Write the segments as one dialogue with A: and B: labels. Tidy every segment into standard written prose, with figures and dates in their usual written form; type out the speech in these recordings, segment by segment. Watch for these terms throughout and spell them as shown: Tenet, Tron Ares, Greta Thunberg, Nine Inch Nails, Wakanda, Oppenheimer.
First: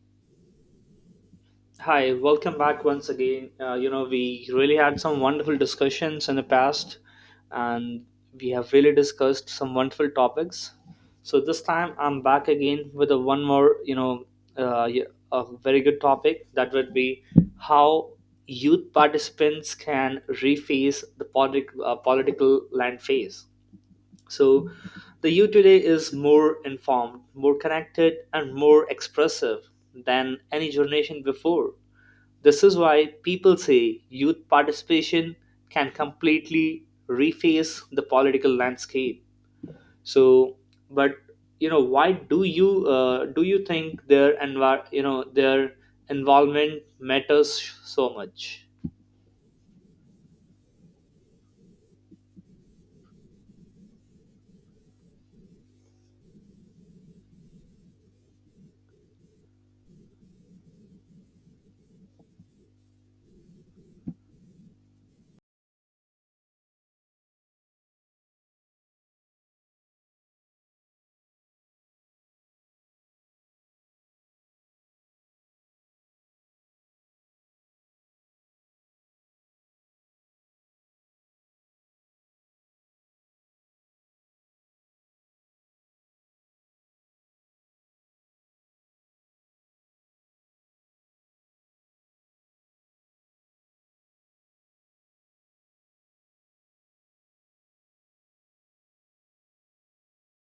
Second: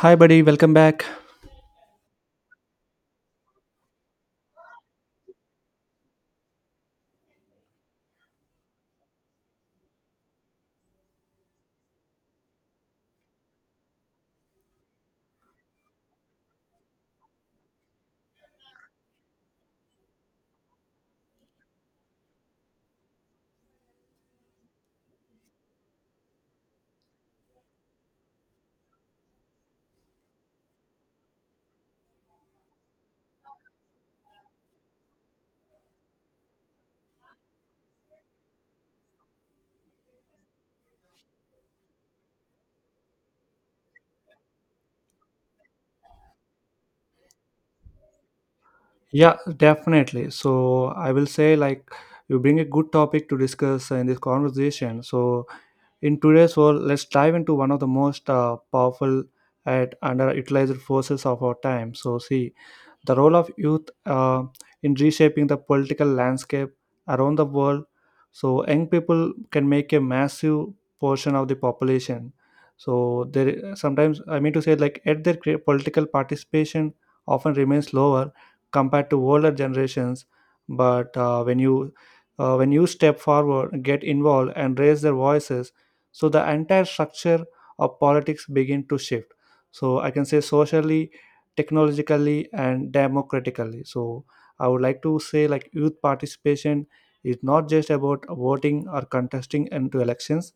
A: Hi, buddy. Welcome back.
B: Hi, welcome back once again. You know, we really had some wonderful discussions in the past, and we have really discussed some wonderful topics. So this time I'm back again with a one more, uh, y- a very good topic that would be how youth participants can reface the political land phase. So the youth today is more informed, more connected, and more expressive than any generation before. This is why people say youth participation can completely reface the political landscape. So, but you know, why do you think their envir- you know their involvement matters so much?
A: Yeah, definitely. So, I will say, you bring a good topic to discuss in this conversation. So, in today's world, let's dive into one of the most powerful and underutilized forces of our time. So, see, the role of youth in reshaping the political landscape around the world. So, young people can make a massive portion of the population. So, there sometimes I mean to say, like at their political participation often remains lower compared to older generations. But when you step forward, get involved, and raise their voices, so the entire structure of politics begin to shift. So I can say socially, technologically, and democratically. So I would like to say, like, youth participation is not just about voting or contesting into elections,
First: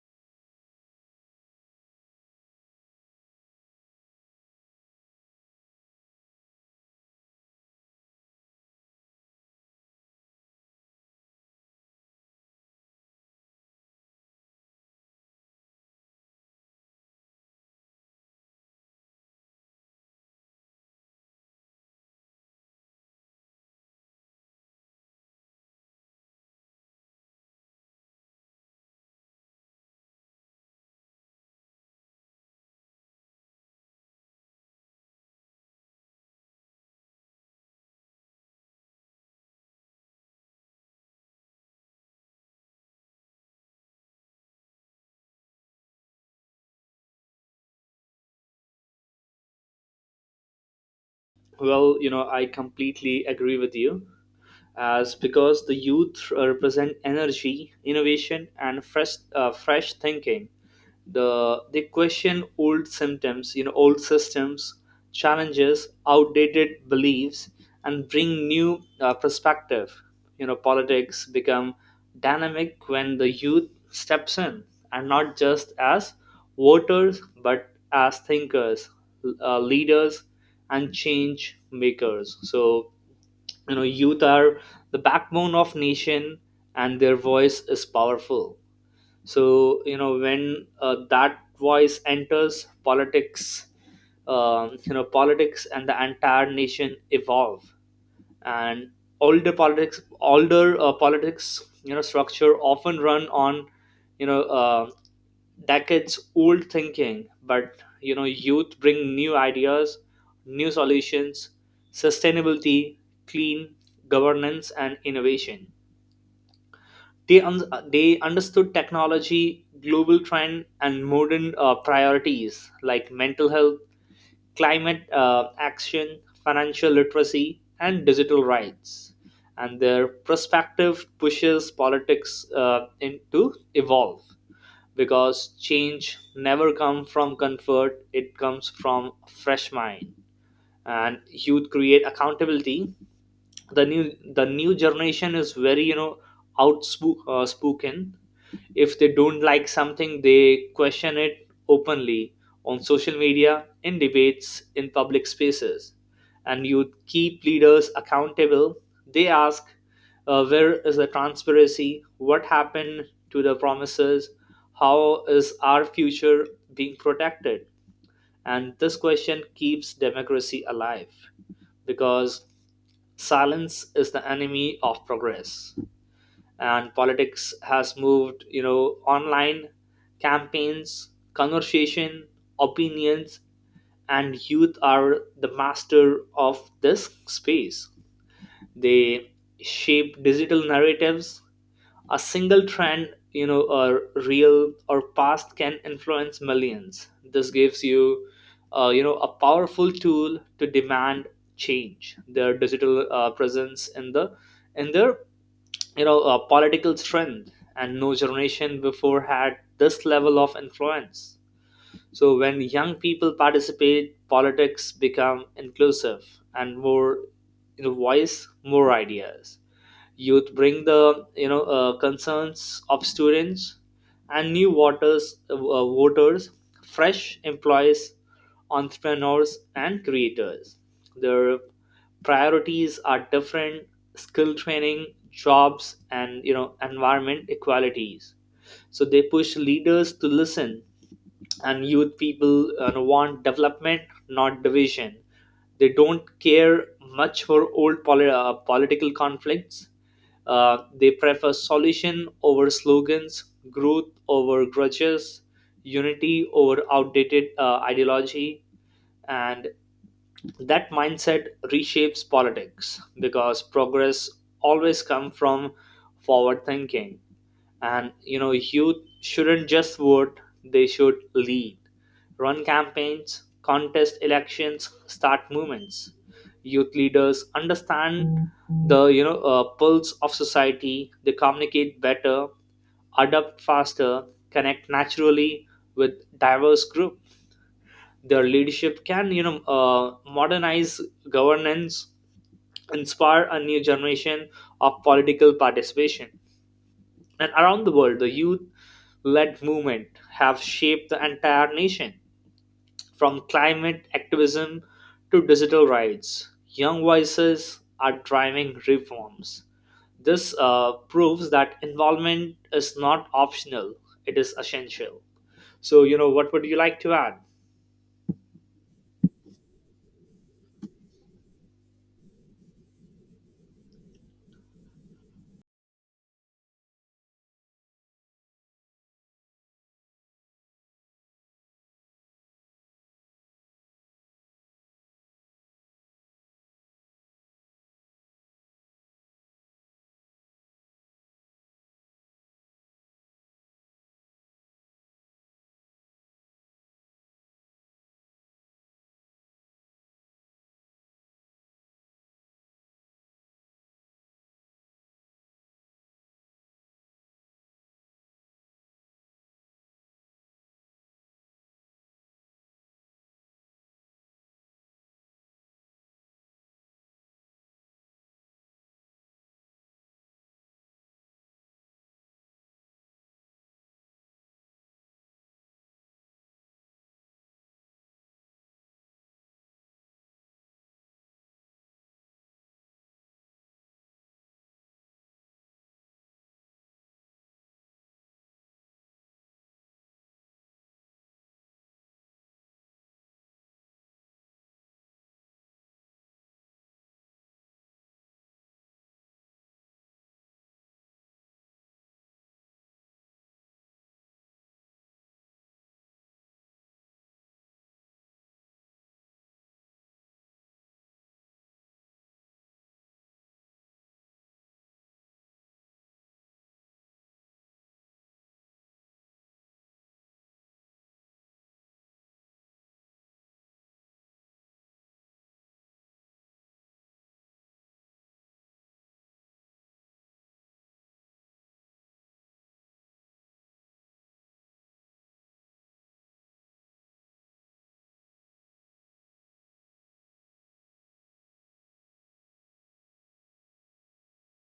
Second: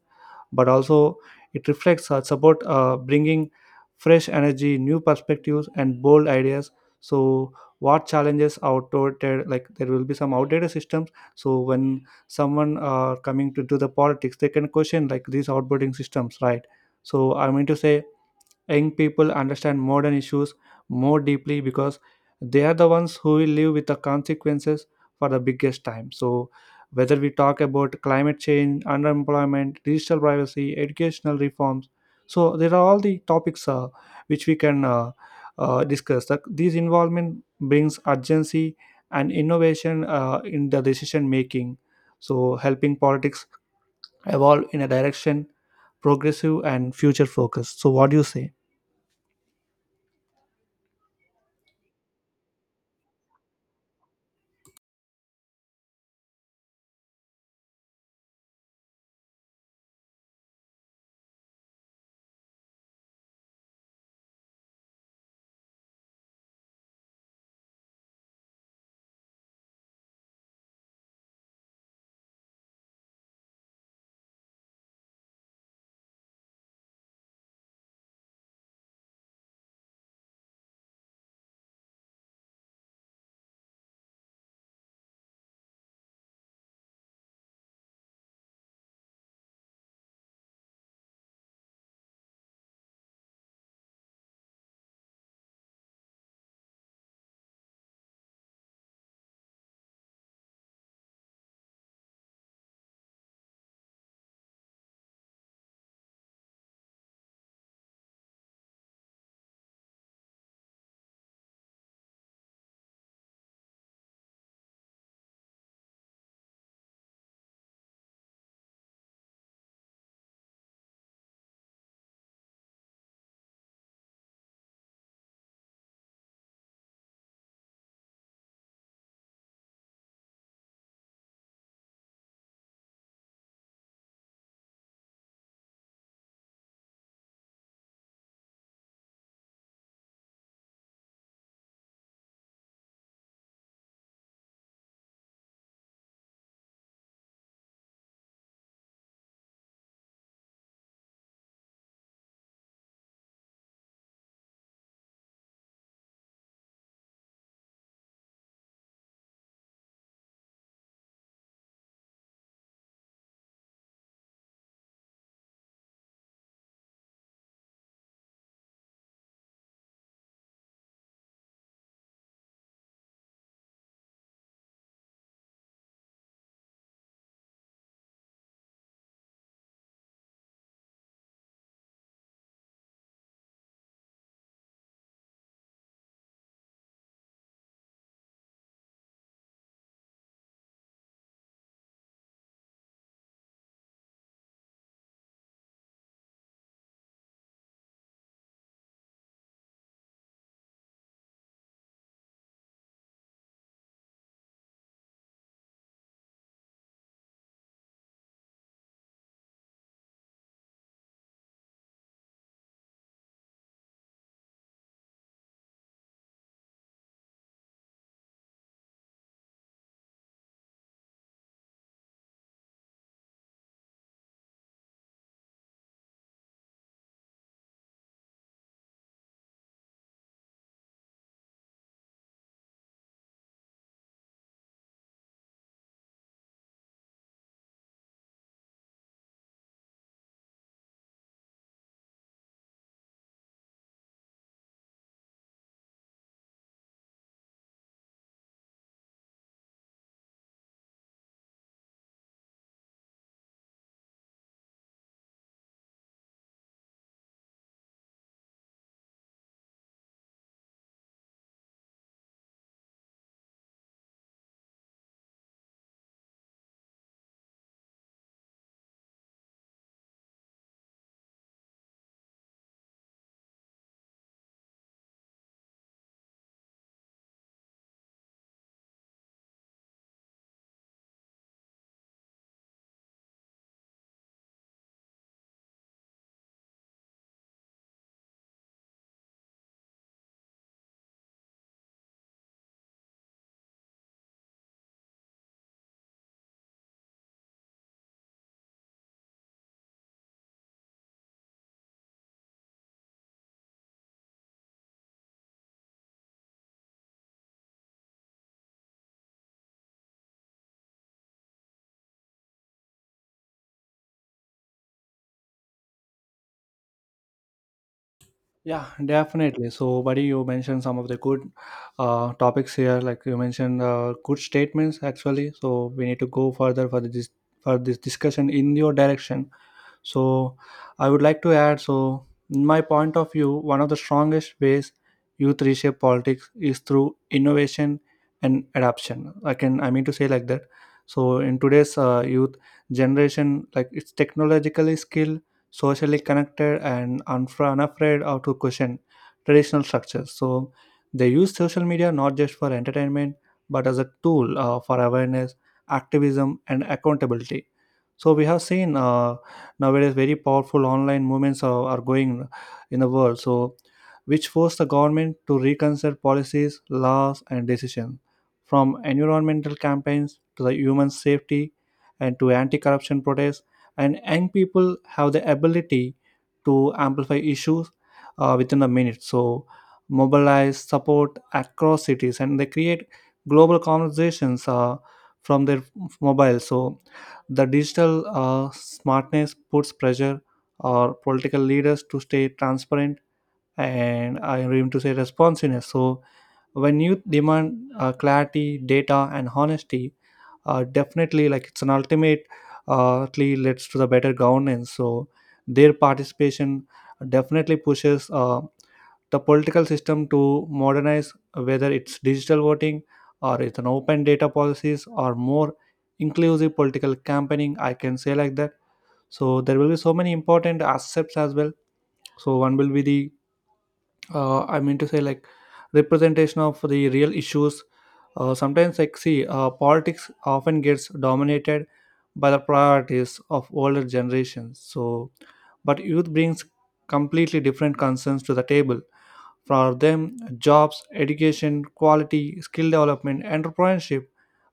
A: but also it reflects our support, bringing fresh energy, new perspectives, and bold ideas. So what challenges outdated, like there will be some outdated systems. So when someone coming to do the politics, they can question like these outdated systems, right? So I mean to say young people understand modern issues more deeply because they are the ones who will live with the consequences for the biggest time. So, whether we talk about climate change, underemployment, digital privacy, educational reforms, so there are all the topics which we can discuss. That this involvement brings urgency and innovation in the decision making, so helping politics evolve in a direction progressive and future focused. So, what do you say?
B: Well, you know, I completely agree with you, as because the youth represent energy, innovation, and fresh thinking. They question old symptoms, you know, old systems, challenges, outdated beliefs, and bring new perspective. You know, politics become dynamic when the youth steps in, and not just as voters but as thinkers, leaders, and change makers. So you know youth are the backbone of nation and their voice is powerful. So you know when that voice enters politics, you know, politics and the entire nation evolve. And older politics, older politics, you know, structure often run on, you know uh, decades old thinking. But you know youth bring new ideas, new solutions, sustainability, clean governance and innovation. They understood technology, global trend and modern priorities like mental health, climate action, financial literacy, and digital rights. And their perspective pushes politics to evolve, because change never comes from comfort, it comes from fresh mind. And youth create accountability. The new generation is very, you know, spoken. If they don't like something, they question it openly on social media, in debates, in public spaces. And you keep leaders accountable. They ask, where is the transparency? What happened to the promises? How is our future being protected? And this question keeps democracy alive, because silence is the enemy of progress. And politics has moved, you know, online. Campaigns, conversation, opinions, and youth are the master of this space. They shape digital narratives. A single trend, you know, or real or past, can influence millions. This gives you, you know, a powerful tool to demand change. Their digital presence in their, you know, political strength, and no generation before had this level of influence. So when young people participate, politics become inclusive, and more, you know, voice, more ideas. Youth bring the, concerns of students and new voters, fresh employees, entrepreneurs and creators. Their priorities are different: skill training, jobs, and, you know, environment equalities. So they push leaders to listen. And youth people want development, not division. They don't care much for old political conflicts. Uh, they prefer solution over slogans, growth over grudges, unity over outdated ideology. And that mindset reshapes politics, because progress always comes from forward thinking. And you know youth shouldn't just vote, they should lead, run campaigns, contest elections, start movements. Youth leaders understand the, pulse of society. They communicate better, adapt faster, connect naturally with diverse group. Their leadership can, modernize governance, inspire a new generation of political participation. And around the world, the youth led movement have shaped the entire nation, from climate activism to digital rights. Young voices are driving reforms. This proves that involvement is not optional, it is essential. So, you know, what would you like to add?
A: Yeah, definitely. So, buddy, you mentioned some of the good topics here. Like you mentioned, good statements actually. So we need to go further for this discussion in your direction. So I would like to add, so, in my point of view, one of the strongest ways youth reshape politics is through innovation and adoption. I mean to say like that. So in today's youth generation, like, it's technologically skilled, socially connected, and unafraid of to question traditional structures. So they use social media not just for entertainment, but as a tool for awareness, activism, and accountability. So we have seen. Nowadays very powerful online movements are going in the world, so which force the government to reconsider policies, laws, and decisions, from environmental campaigns to the human safety and to anti-corruption protests. And young people have the ability to amplify issues within the minute, so mobilize support across cities, and they create global conversations from their mobile. So the digital smartness puts pressure on political leaders to stay transparent and, I am to say, responsiveness. So when you demand clarity, data, and honesty, definitely, like, it's an ultimate ultimately leads to the better governance. So their participation definitely pushes the political system to modernize, whether it's digital voting or it's an open data policies or more inclusive political campaigning. I can say like that. So there will be so many important aspects as well. So one will be the I mean to say, like, representation of the real issues. Sometimes like, see, politics often gets dominated by the priorities of older generations. So but youth brings completely different concerns to the table. For them, jobs, education, quality, skill development, entrepreneurship,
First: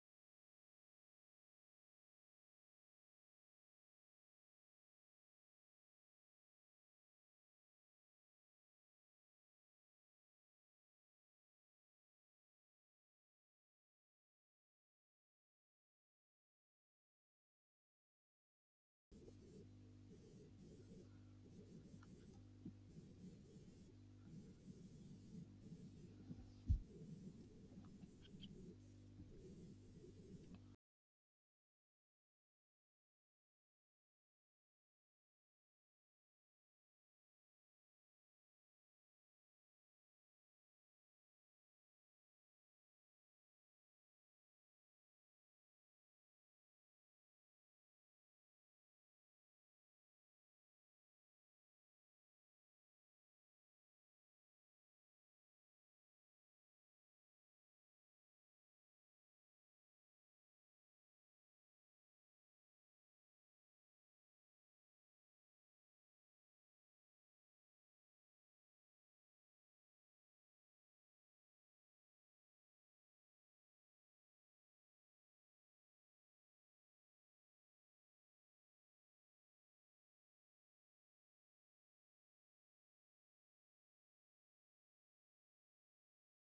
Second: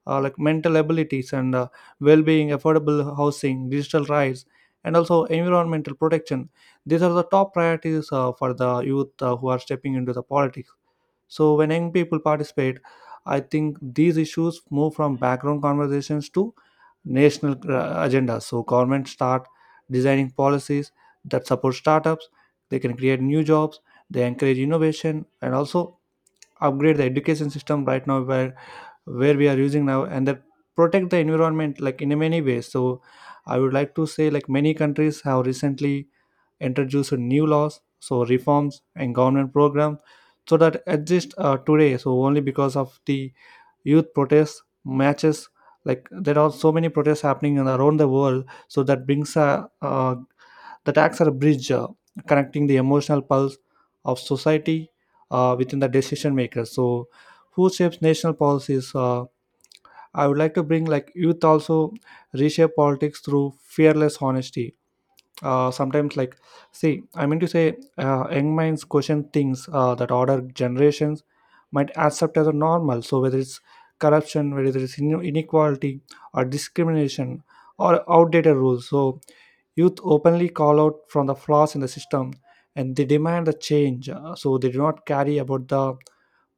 A: like mental abilities and, well-being, affordable housing, digital rights, and also environmental protection. These are the top priorities for the youth who are stepping into the politics. So when young people participate, I think these issues move from background conversations to national agendas. So governments start designing policies that support startups. They can create new jobs. They encourage innovation, and also upgrade the education system right now where we are using now, and that protect the environment, like, in many ways. So I would like to say, like, many countries have recently introduced new laws, so reforms and government programs, so that exist today. So only because of the youth protests, matches, like, there are so many protests happening in- around the world. So that brings a that acts as a bridge connecting the emotional pulse of society within the decision makers. So who shapes national policies? I would like to bring, like, youth also reshape politics through fearless honesty. Sometimes like, see, I mean to say, young minds question things that older generations might accept as a normal. So whether it's corruption, whether it's inequality or discrimination or outdated rules, so youth openly call out from the flaws in the system and they demand a change. So they do not carry about the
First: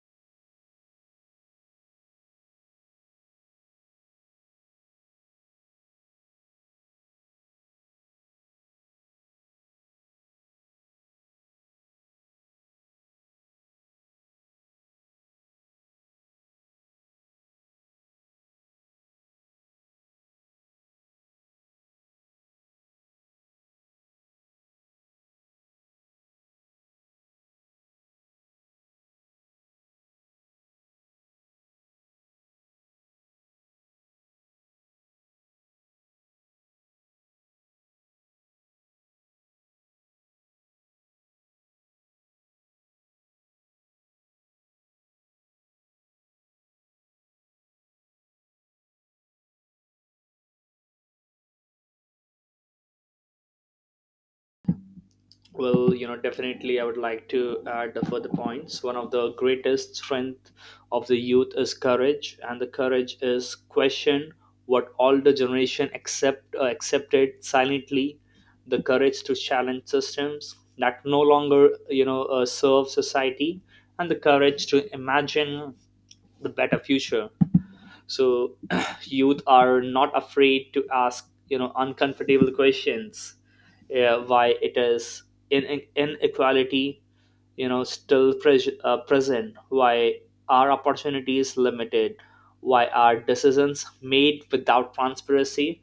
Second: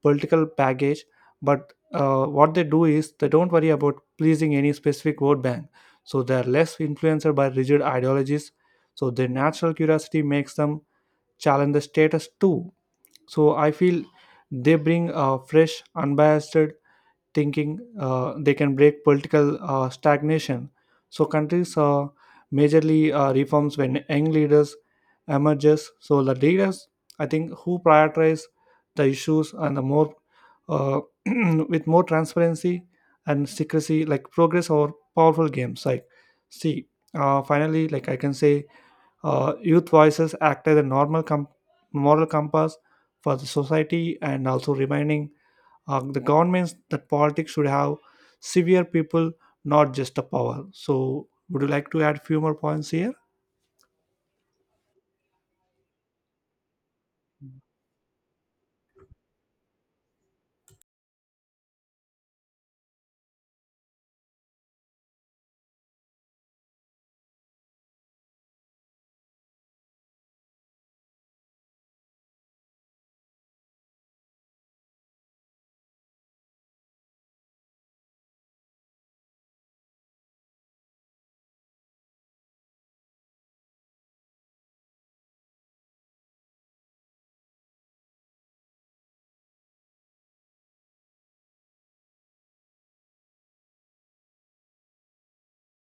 A: political baggage, but, what they do is, they don't worry about pleasing any specific vote bank. So they are less influenced by rigid ideologies. So their natural curiosity makes them challenge the status too. So I feel they bring a fresh unbiased thinking. They can break political stagnation. So countries majorly reforms when young leaders emerges. So the leaders, I think, who prioritize the issues, and the more uh, with more transparency and secrecy, like progress or powerful games. Like, see, finally, like, I can say, youth voices act as a normal moral compass for the society, and also reminding the governments that politics should have severe people, not just the power. So would you like to add few more points here?
B: Well, you know, definitely I would like to add a further points. One of the greatest strength of the youth is courage, and the courage is question what older generation accepted silently, the courage to challenge systems that no longer, serve society, and the courage to imagine the better future. So youth are not afraid to ask, you know, uncomfortable questions. Uh, why it is inequality, you know, still present? Why are opportunities limited? Why are decisions made without transparency?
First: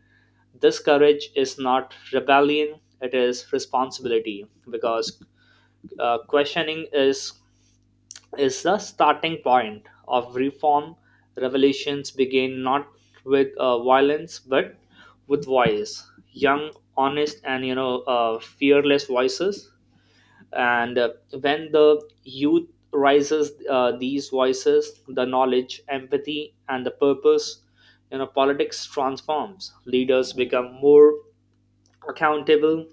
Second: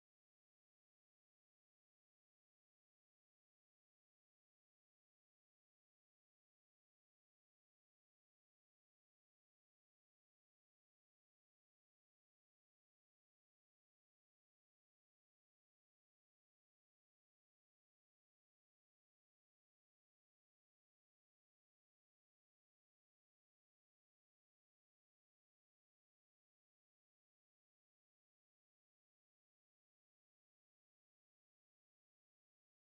B: This courage is not rebellion, it is responsibility, because questioning is the starting point of reform. Revolutions begin not with violence but with voice, young, honest, and, you know, fearless voices. And when the youth rises, these voices, the knowledge, empathy, and the purpose, you know, politics transforms. Leaders become more accountable,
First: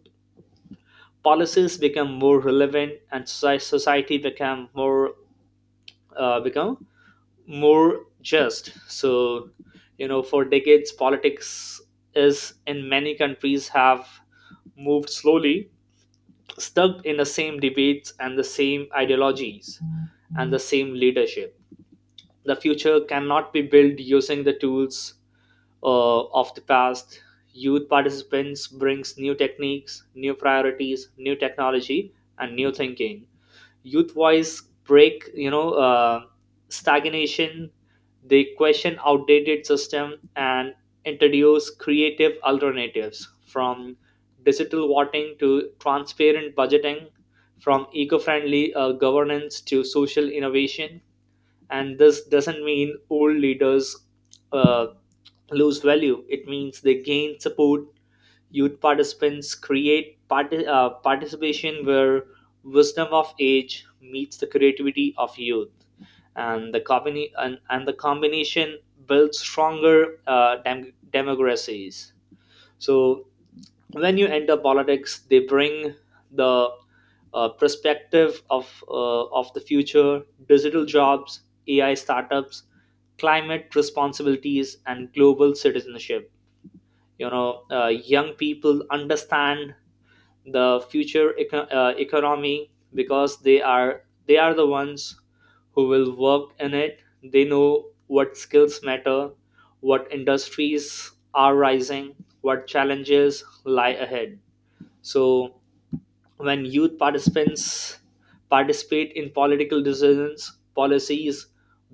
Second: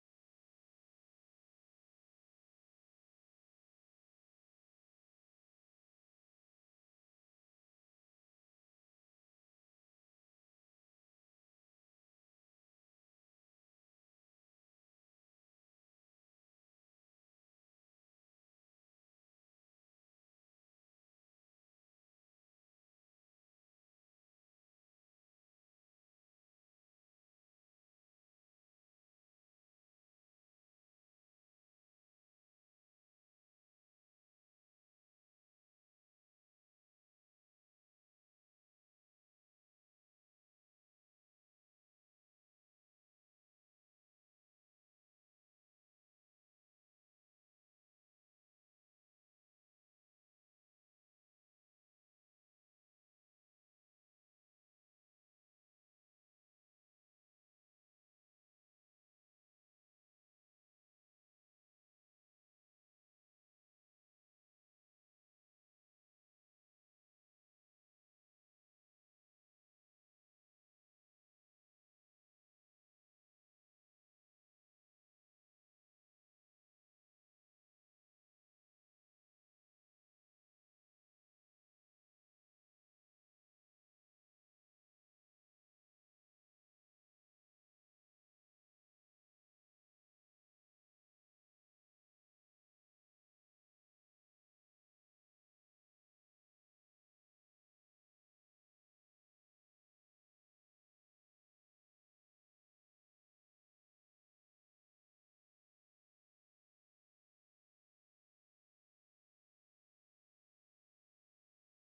B: policies become more relevant, and society become more uh, become more just. So you know for decades politics is, in many countries, have moved slowly, stuck in the same debates and the same ideologies and the same leadership. The future cannot be built using the tools, of the past. Youth participants brings new techniques, new priorities, new technology, and new thinking. Youth voice break, stagnation. They question outdated system and introduce creative alternatives, from digital voting to transparent budgeting, from eco-friendly governance to social innovation. And this doesn't mean old leaders uh, lose value, it means they gain support. Youth participants create participation where wisdom of age meets the creativity of youth, and the combination builds stronger democracies. So when you enter politics, they bring the perspective of the future, digital jobs, AI startups, climate responsibilities, and global citizenship. You know, young people understand the future economy, because they are the ones who will work in it. They know what skills matter, what industries are rising, what challenges lie ahead. So when youth participants participate in political decisions, policies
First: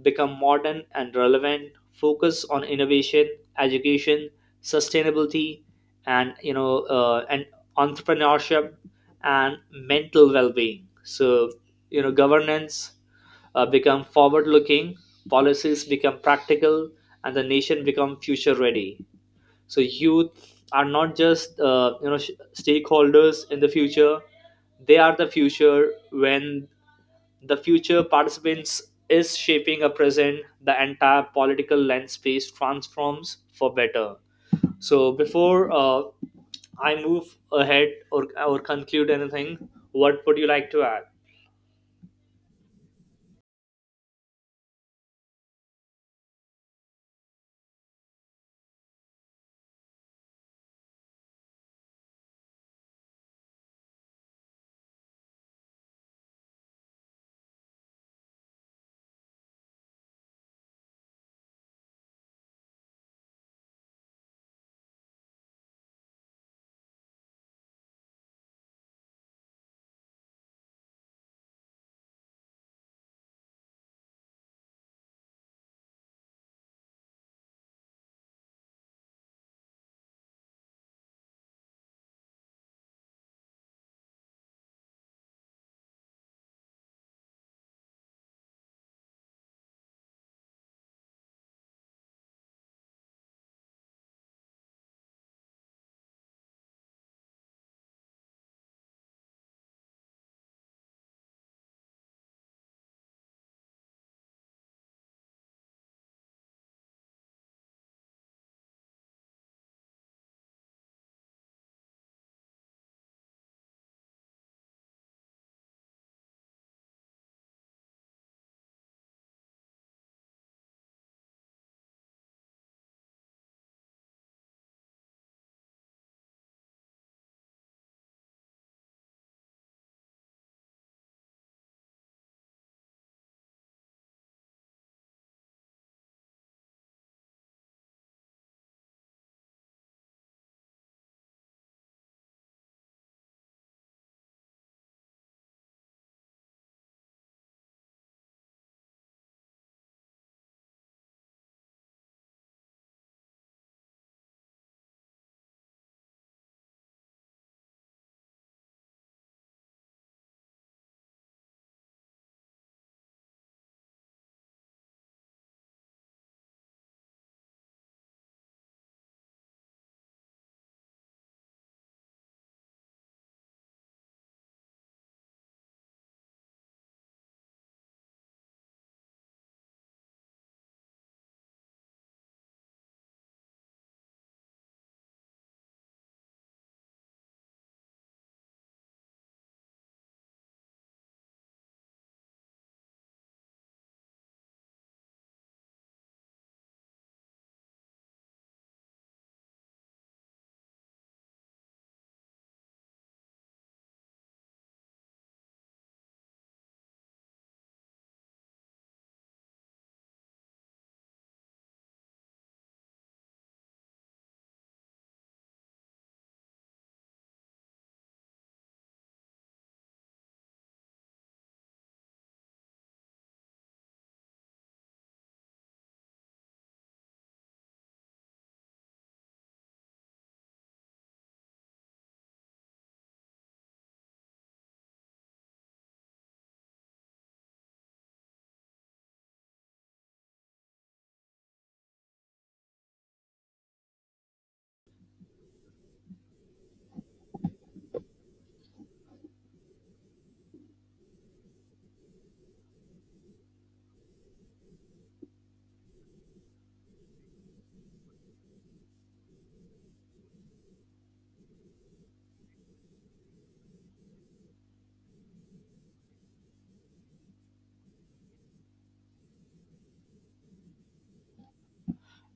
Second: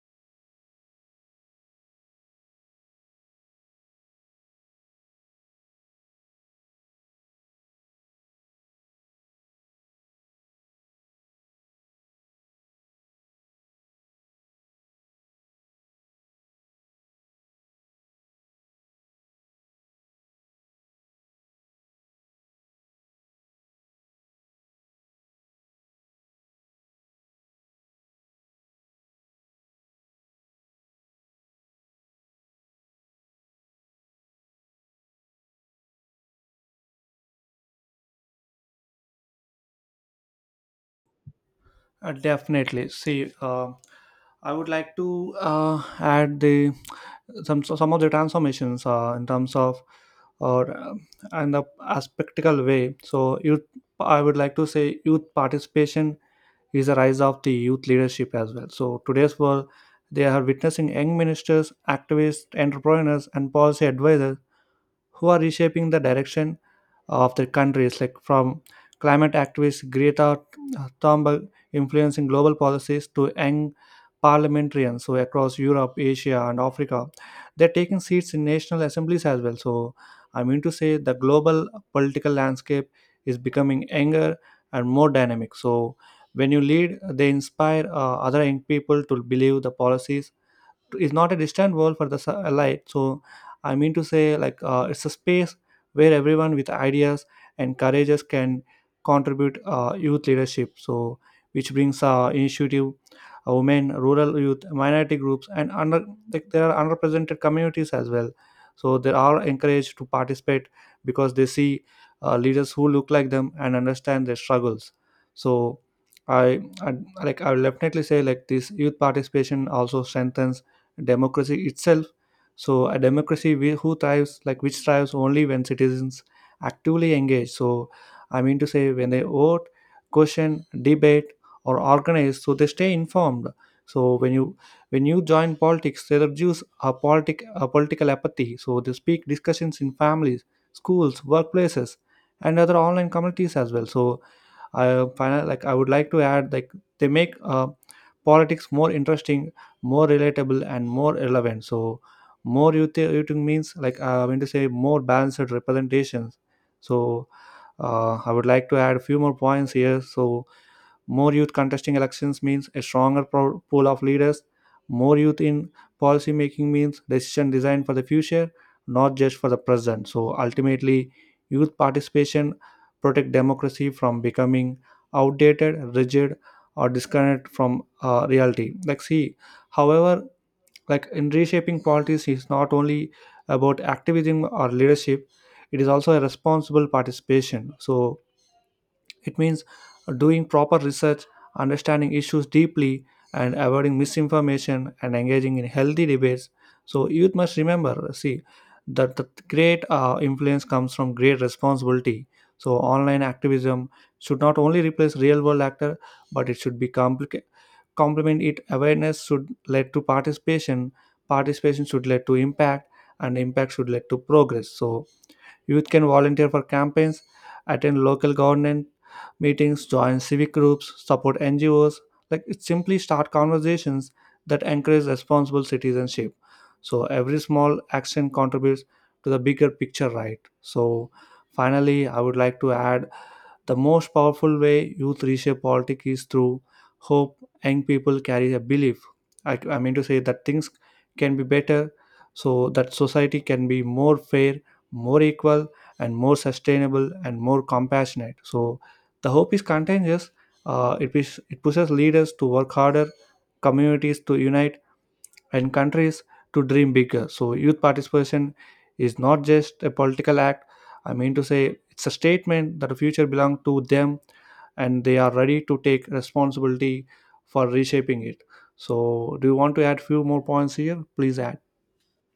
B: become modern and relevant, focus on innovation, education, sustainability, and, entrepreneurship and mental well-being. So, you know, governance become forward looking, policies become practical, and the nation become future ready. So youth are not just, you know, stakeholders in the future, they are the future. When the future participants is shaping a present, the entire political landscape transforms for better. So before I move ahead or conclude anything, what would you like to add?
A: definitely, see, I would like to add the some of the transformations in terms of or and the as practical way. So youth, I would like to say, youth participation is a rise of the youth leadership as well. So today's world, they are witnessing young ministers, activists, entrepreneurs, and policy advisors who are reshaping the direction of their countries, like from climate activist Greta Thunberg influencing global policies to young parliamentarians so across Europe, Asia, and Africa. They're taking seats in national assemblies as well. So I mean to say the global political landscape is becoming younger and more dynamic. So when you lead, they inspire other young people to believe the policies is not a distant world for the light. So I mean to say, like, it's a space where everyone with ideas and courageous can contribute youth leadership, so which brings initiative, women, rural youth, minority groups, and under, like, there are unrepresented communities as well. So they are encouraged to participate because they see leaders who look like them and understand their struggles. So I, like, I will definitely say, like, this youth participation also strengthens democracy itself. So a democracy who thrives, like, which thrives only when citizens actively engage. So I mean to say, when they vote, question, debate, or organize, so they stay informed. So when you join politics, they reduce a political apathy. So they speak discussions in families, schools, workplaces, and other online communities as well. So I final, like, I would like to add, like, they make politics more interesting, more relatable, and more relevant. So more youth eating means, like, I mean to say, more balanced representations. So I would like to add a few more points here. So more youth contesting elections means a stronger pool of leaders. More youth in policy making means decision design for the future, not just for the present. So ultimately, youth participation protect democracy from becoming outdated, rigid, or disconnected from reality. Like, see, however, like, in reshaping politics is not only about activism or leadership; it is also a responsible participation. So it means doing proper research, understanding issues deeply, and avoiding misinformation, and engaging in healthy debates. So, youth must remember, see, that the great influence comes from great responsibility. So, online activism should not only replace real world actor, but it should be complicate complement it. Awareness should lead to participation, participation should lead to impact, and impact should lead to progress. So youth can volunteer for campaigns, attend local government meetings, join civic groups, support NGOs. Like, it simply start conversations that encourage responsible citizenship. So every small action contributes to the bigger picture, right? So finally, I would like to add, the most powerful way youth reshape politics is through hope. Young people carry a belief. I mean to say that things can be better, so that society can be more fair, more equal, and more sustainable and more compassionate. So the hope is contagious. It pushes leaders to work harder, communities to unite, and countries to dream bigger. So, youth participation is not just a political act. I mean to say, it's a statement that the future belongs to them and they are ready to take responsibility for reshaping it. So, do you want to add few more points here? Please add.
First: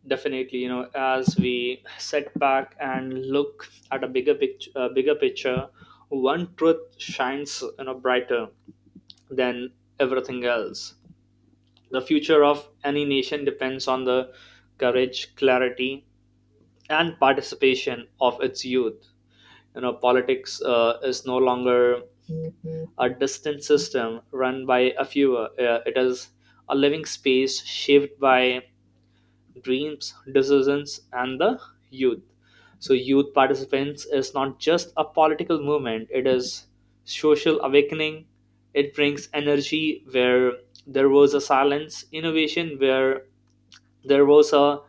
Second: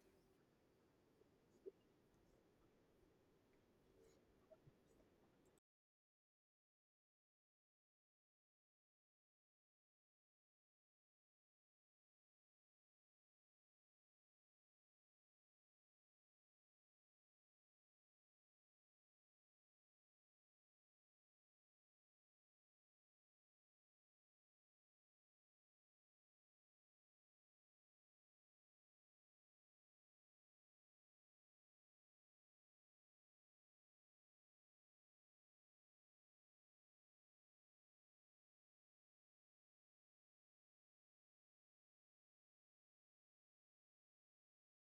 B: Definitely, you know, as we set back and look at a bigger picture, one truth shines, you know, brighter than everything else. The future of any nation depends on the courage, clarity, and participation of its youth. You know, politics is no longer a distant system run by a few. It is a living space shaped by dreams, decisions, and the youth. So, youth participants is not just a political movement, it is social awakening. It brings energy where there was a silence, innovation where there was a,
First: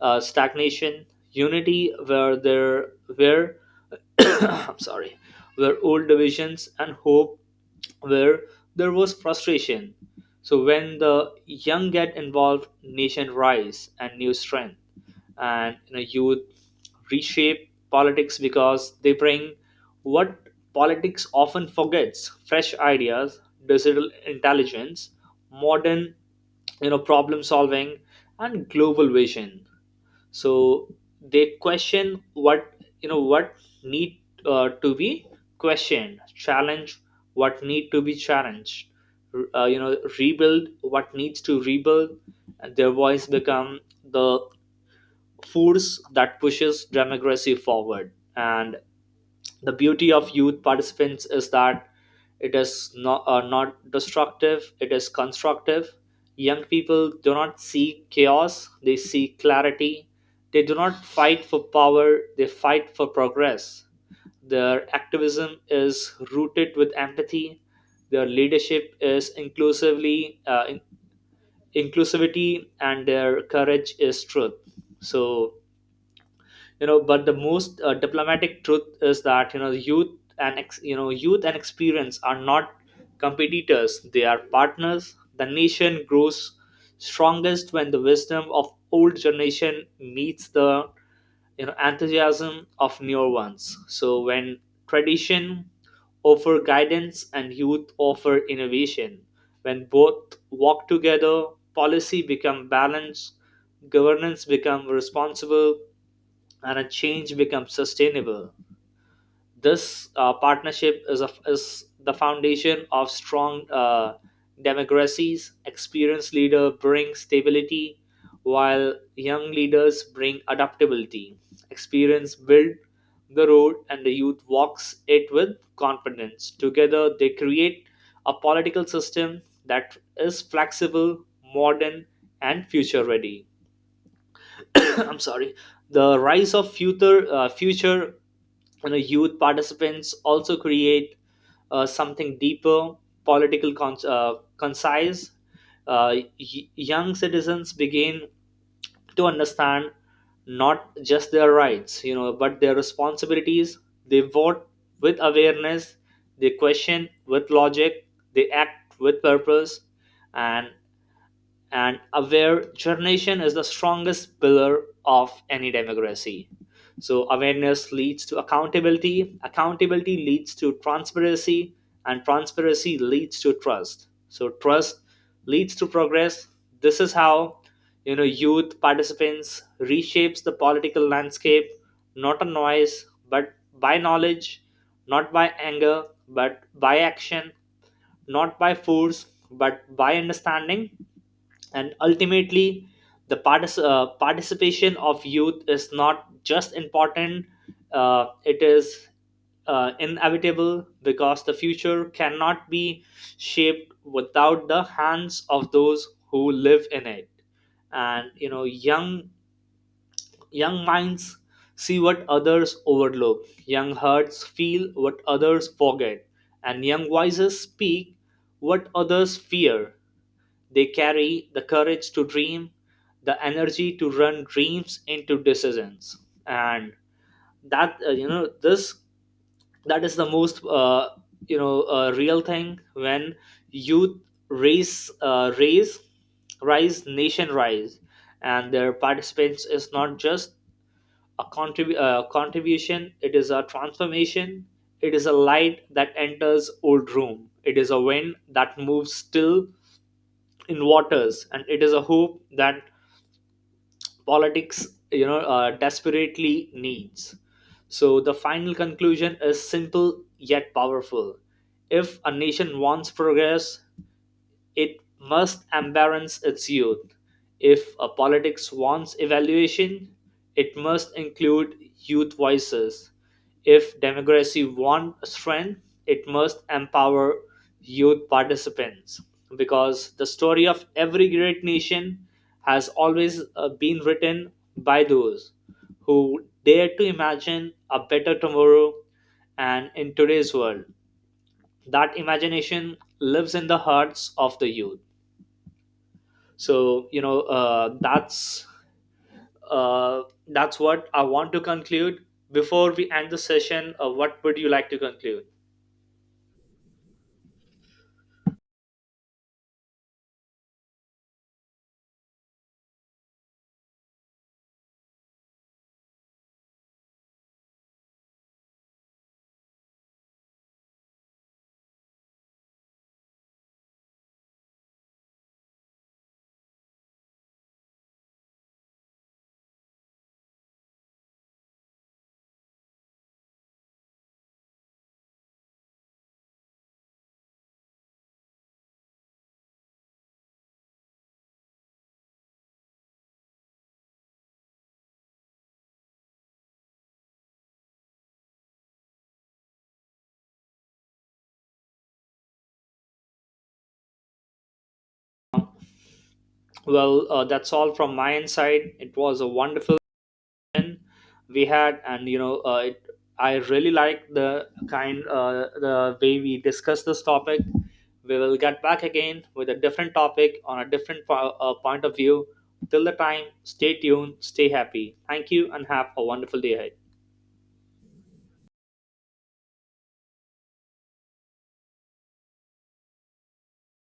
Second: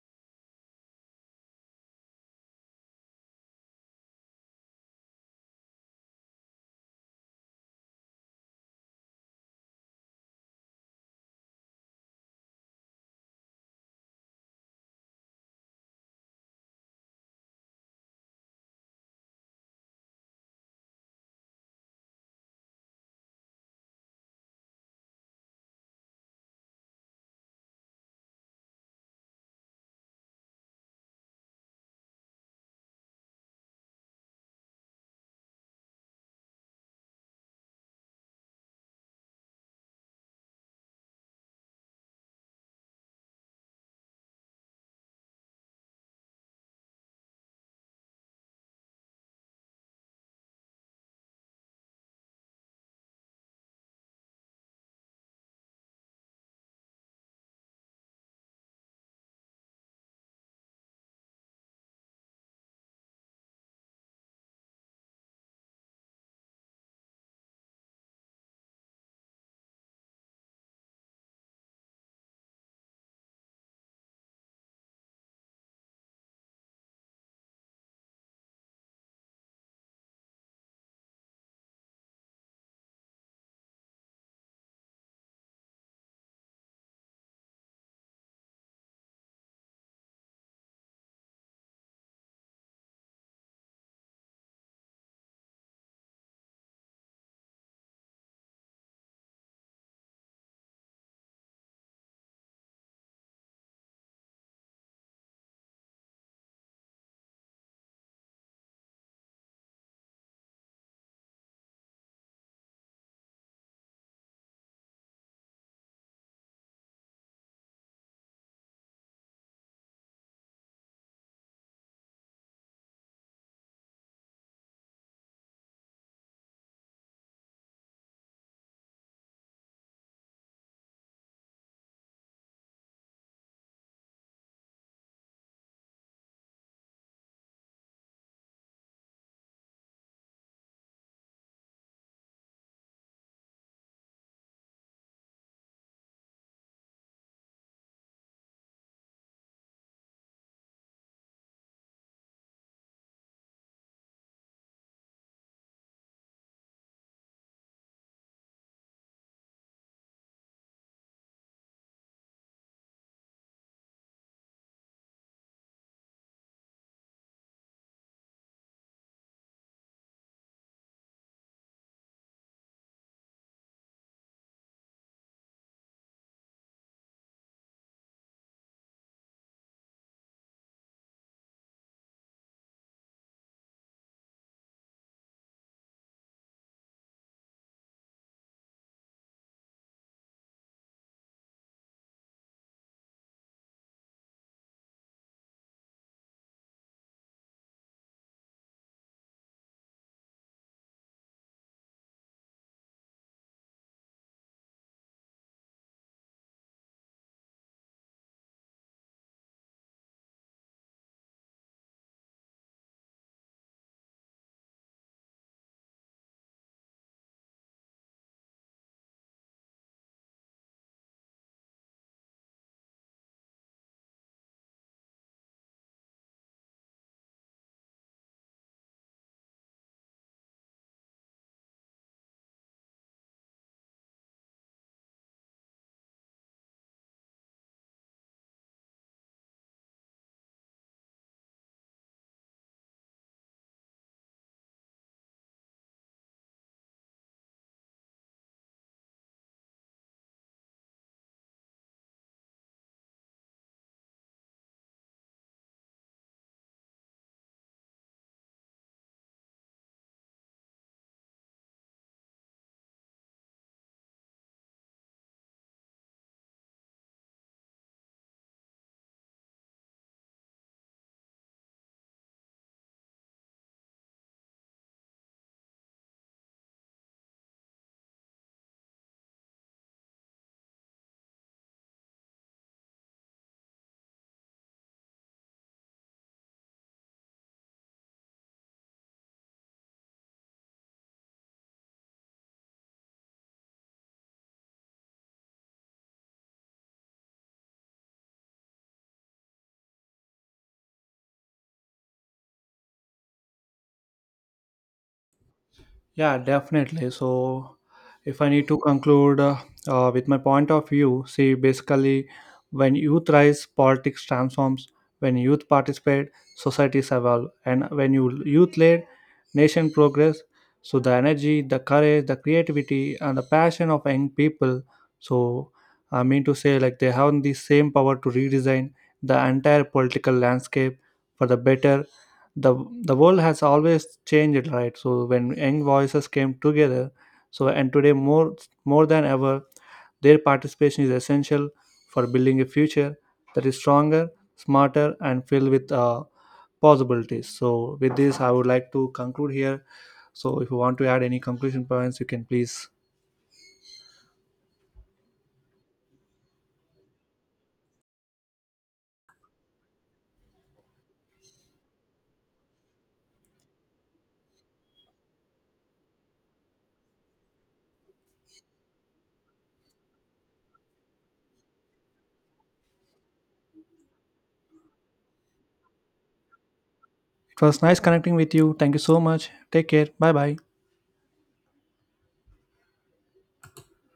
B: uh, stagnation, unity where there were I'm sorry, were old divisions, and hope where there was frustration. So when the young get involved, nation rise and new strength. And, you know, youth reshape politics because they bring what politics often forgets: fresh ideas, digital intelligence, modern, you know, problem solving, and global vision. So they question what, you know, what need, to be questioned, challenge what need to be challenged, you know, rebuild what needs to rebuild. And their voice become the force that pushes democracy forward. And the beauty of youth participants is that it is not destructive, it is constructive. Young people do not seek chaos, they seek clarity. They do not fight for power, they fight for progress. Their activism is rooted with empathy. Their leadership is inclusivity, and their courage is truth. So you know, but the most diplomatic truth is that, you know, youth and youth and experience are not competitors, they are partners. The nation grows strongest when the wisdom of old generation meets the, you know, enthusiasm of newer ones. So when tradition offer guidance and youth offer innovation, when both walk together, policy become balanced, governance become responsible, and a change becomes sustainable. This partnership is the foundation of strong democracies. Experienced leader bring stability, while young leaders bring adaptability. Experience build the road, and the youth walks it with confidence. Together, they create a political system that is flexible, modern, and future ready. I'm sorry. The rise of future, you know, youth participants also create something deeper, political concise, young citizens begin to understand not just their rights, you know, but their responsibilities. They vote with awareness, they question with logic, they act with purpose. and and aware generation is the strongest pillar of any democracy. So awareness leads to accountability, accountability leads to transparency, and transparency leads to trust. So trust leads to progress. This is how, you know, youth participants reshapes the political landscape, not a noise but by knowledge, not by anger but by action, not by force but by understanding. And ultimately the participation of youth is not just important, it is inevitable, because the future cannot be shaped without the hands of those who live in it. And you know young minds see what others overlook, young hearts feel what others forget, and young voices speak what others fear. They carry the courage to dream, the energy to run dreams into decisions. And that uh, you know this that is the most you know, real thing. When youth raise raise rise, nation rise, and their participants is not just a contribution; it is a transformation. It is a light that enters old room. It is a wind that moves still in waters, and it is a hope that politics, you know, desperately needs. So the final conclusion is simple yet powerful. If a nation wants progress, it must embrace its youth. If a politics wants evaluation, it must include youth voices. If democracy wants strength, it must empower youth participants. Because the story of every great nation has always been written by those who dare to imagine a better tomorrow, and in today's world, that imagination lives in the hearts of the youth. So, you know, uh, that's what I want to conclude before we end the session. Uh, what would you like to conclude?
A: Yeah, definitely. So, if I need to conclude with my point of view, see, basically, when youth rise, politics transforms. When youth participate, societies evolve. And when youth lead, nation progress. So the energy, the courage, the creativity, and the passion of young people. So I mean to say, like, they have the same power to redesign the entire political landscape for the better. the the world has always changed, right? So when young voices came together, so and today, more than ever, their participation is essential for building a future that is stronger, smarter, and filled with possibilities. So with this, I would like to conclude here. So if you want to add any conclusion points, you can, please.
B: Well that's all from my end side. It was a wonderful session we had, and, I really like the kind the way we discuss this topic. We will get back again with a different topic on a different point of view. Till the time, stay tuned, stay happy, thank you and have a wonderful day ahead.
A: It was nice connecting with you. Thank you so much. Take care. Bye bye.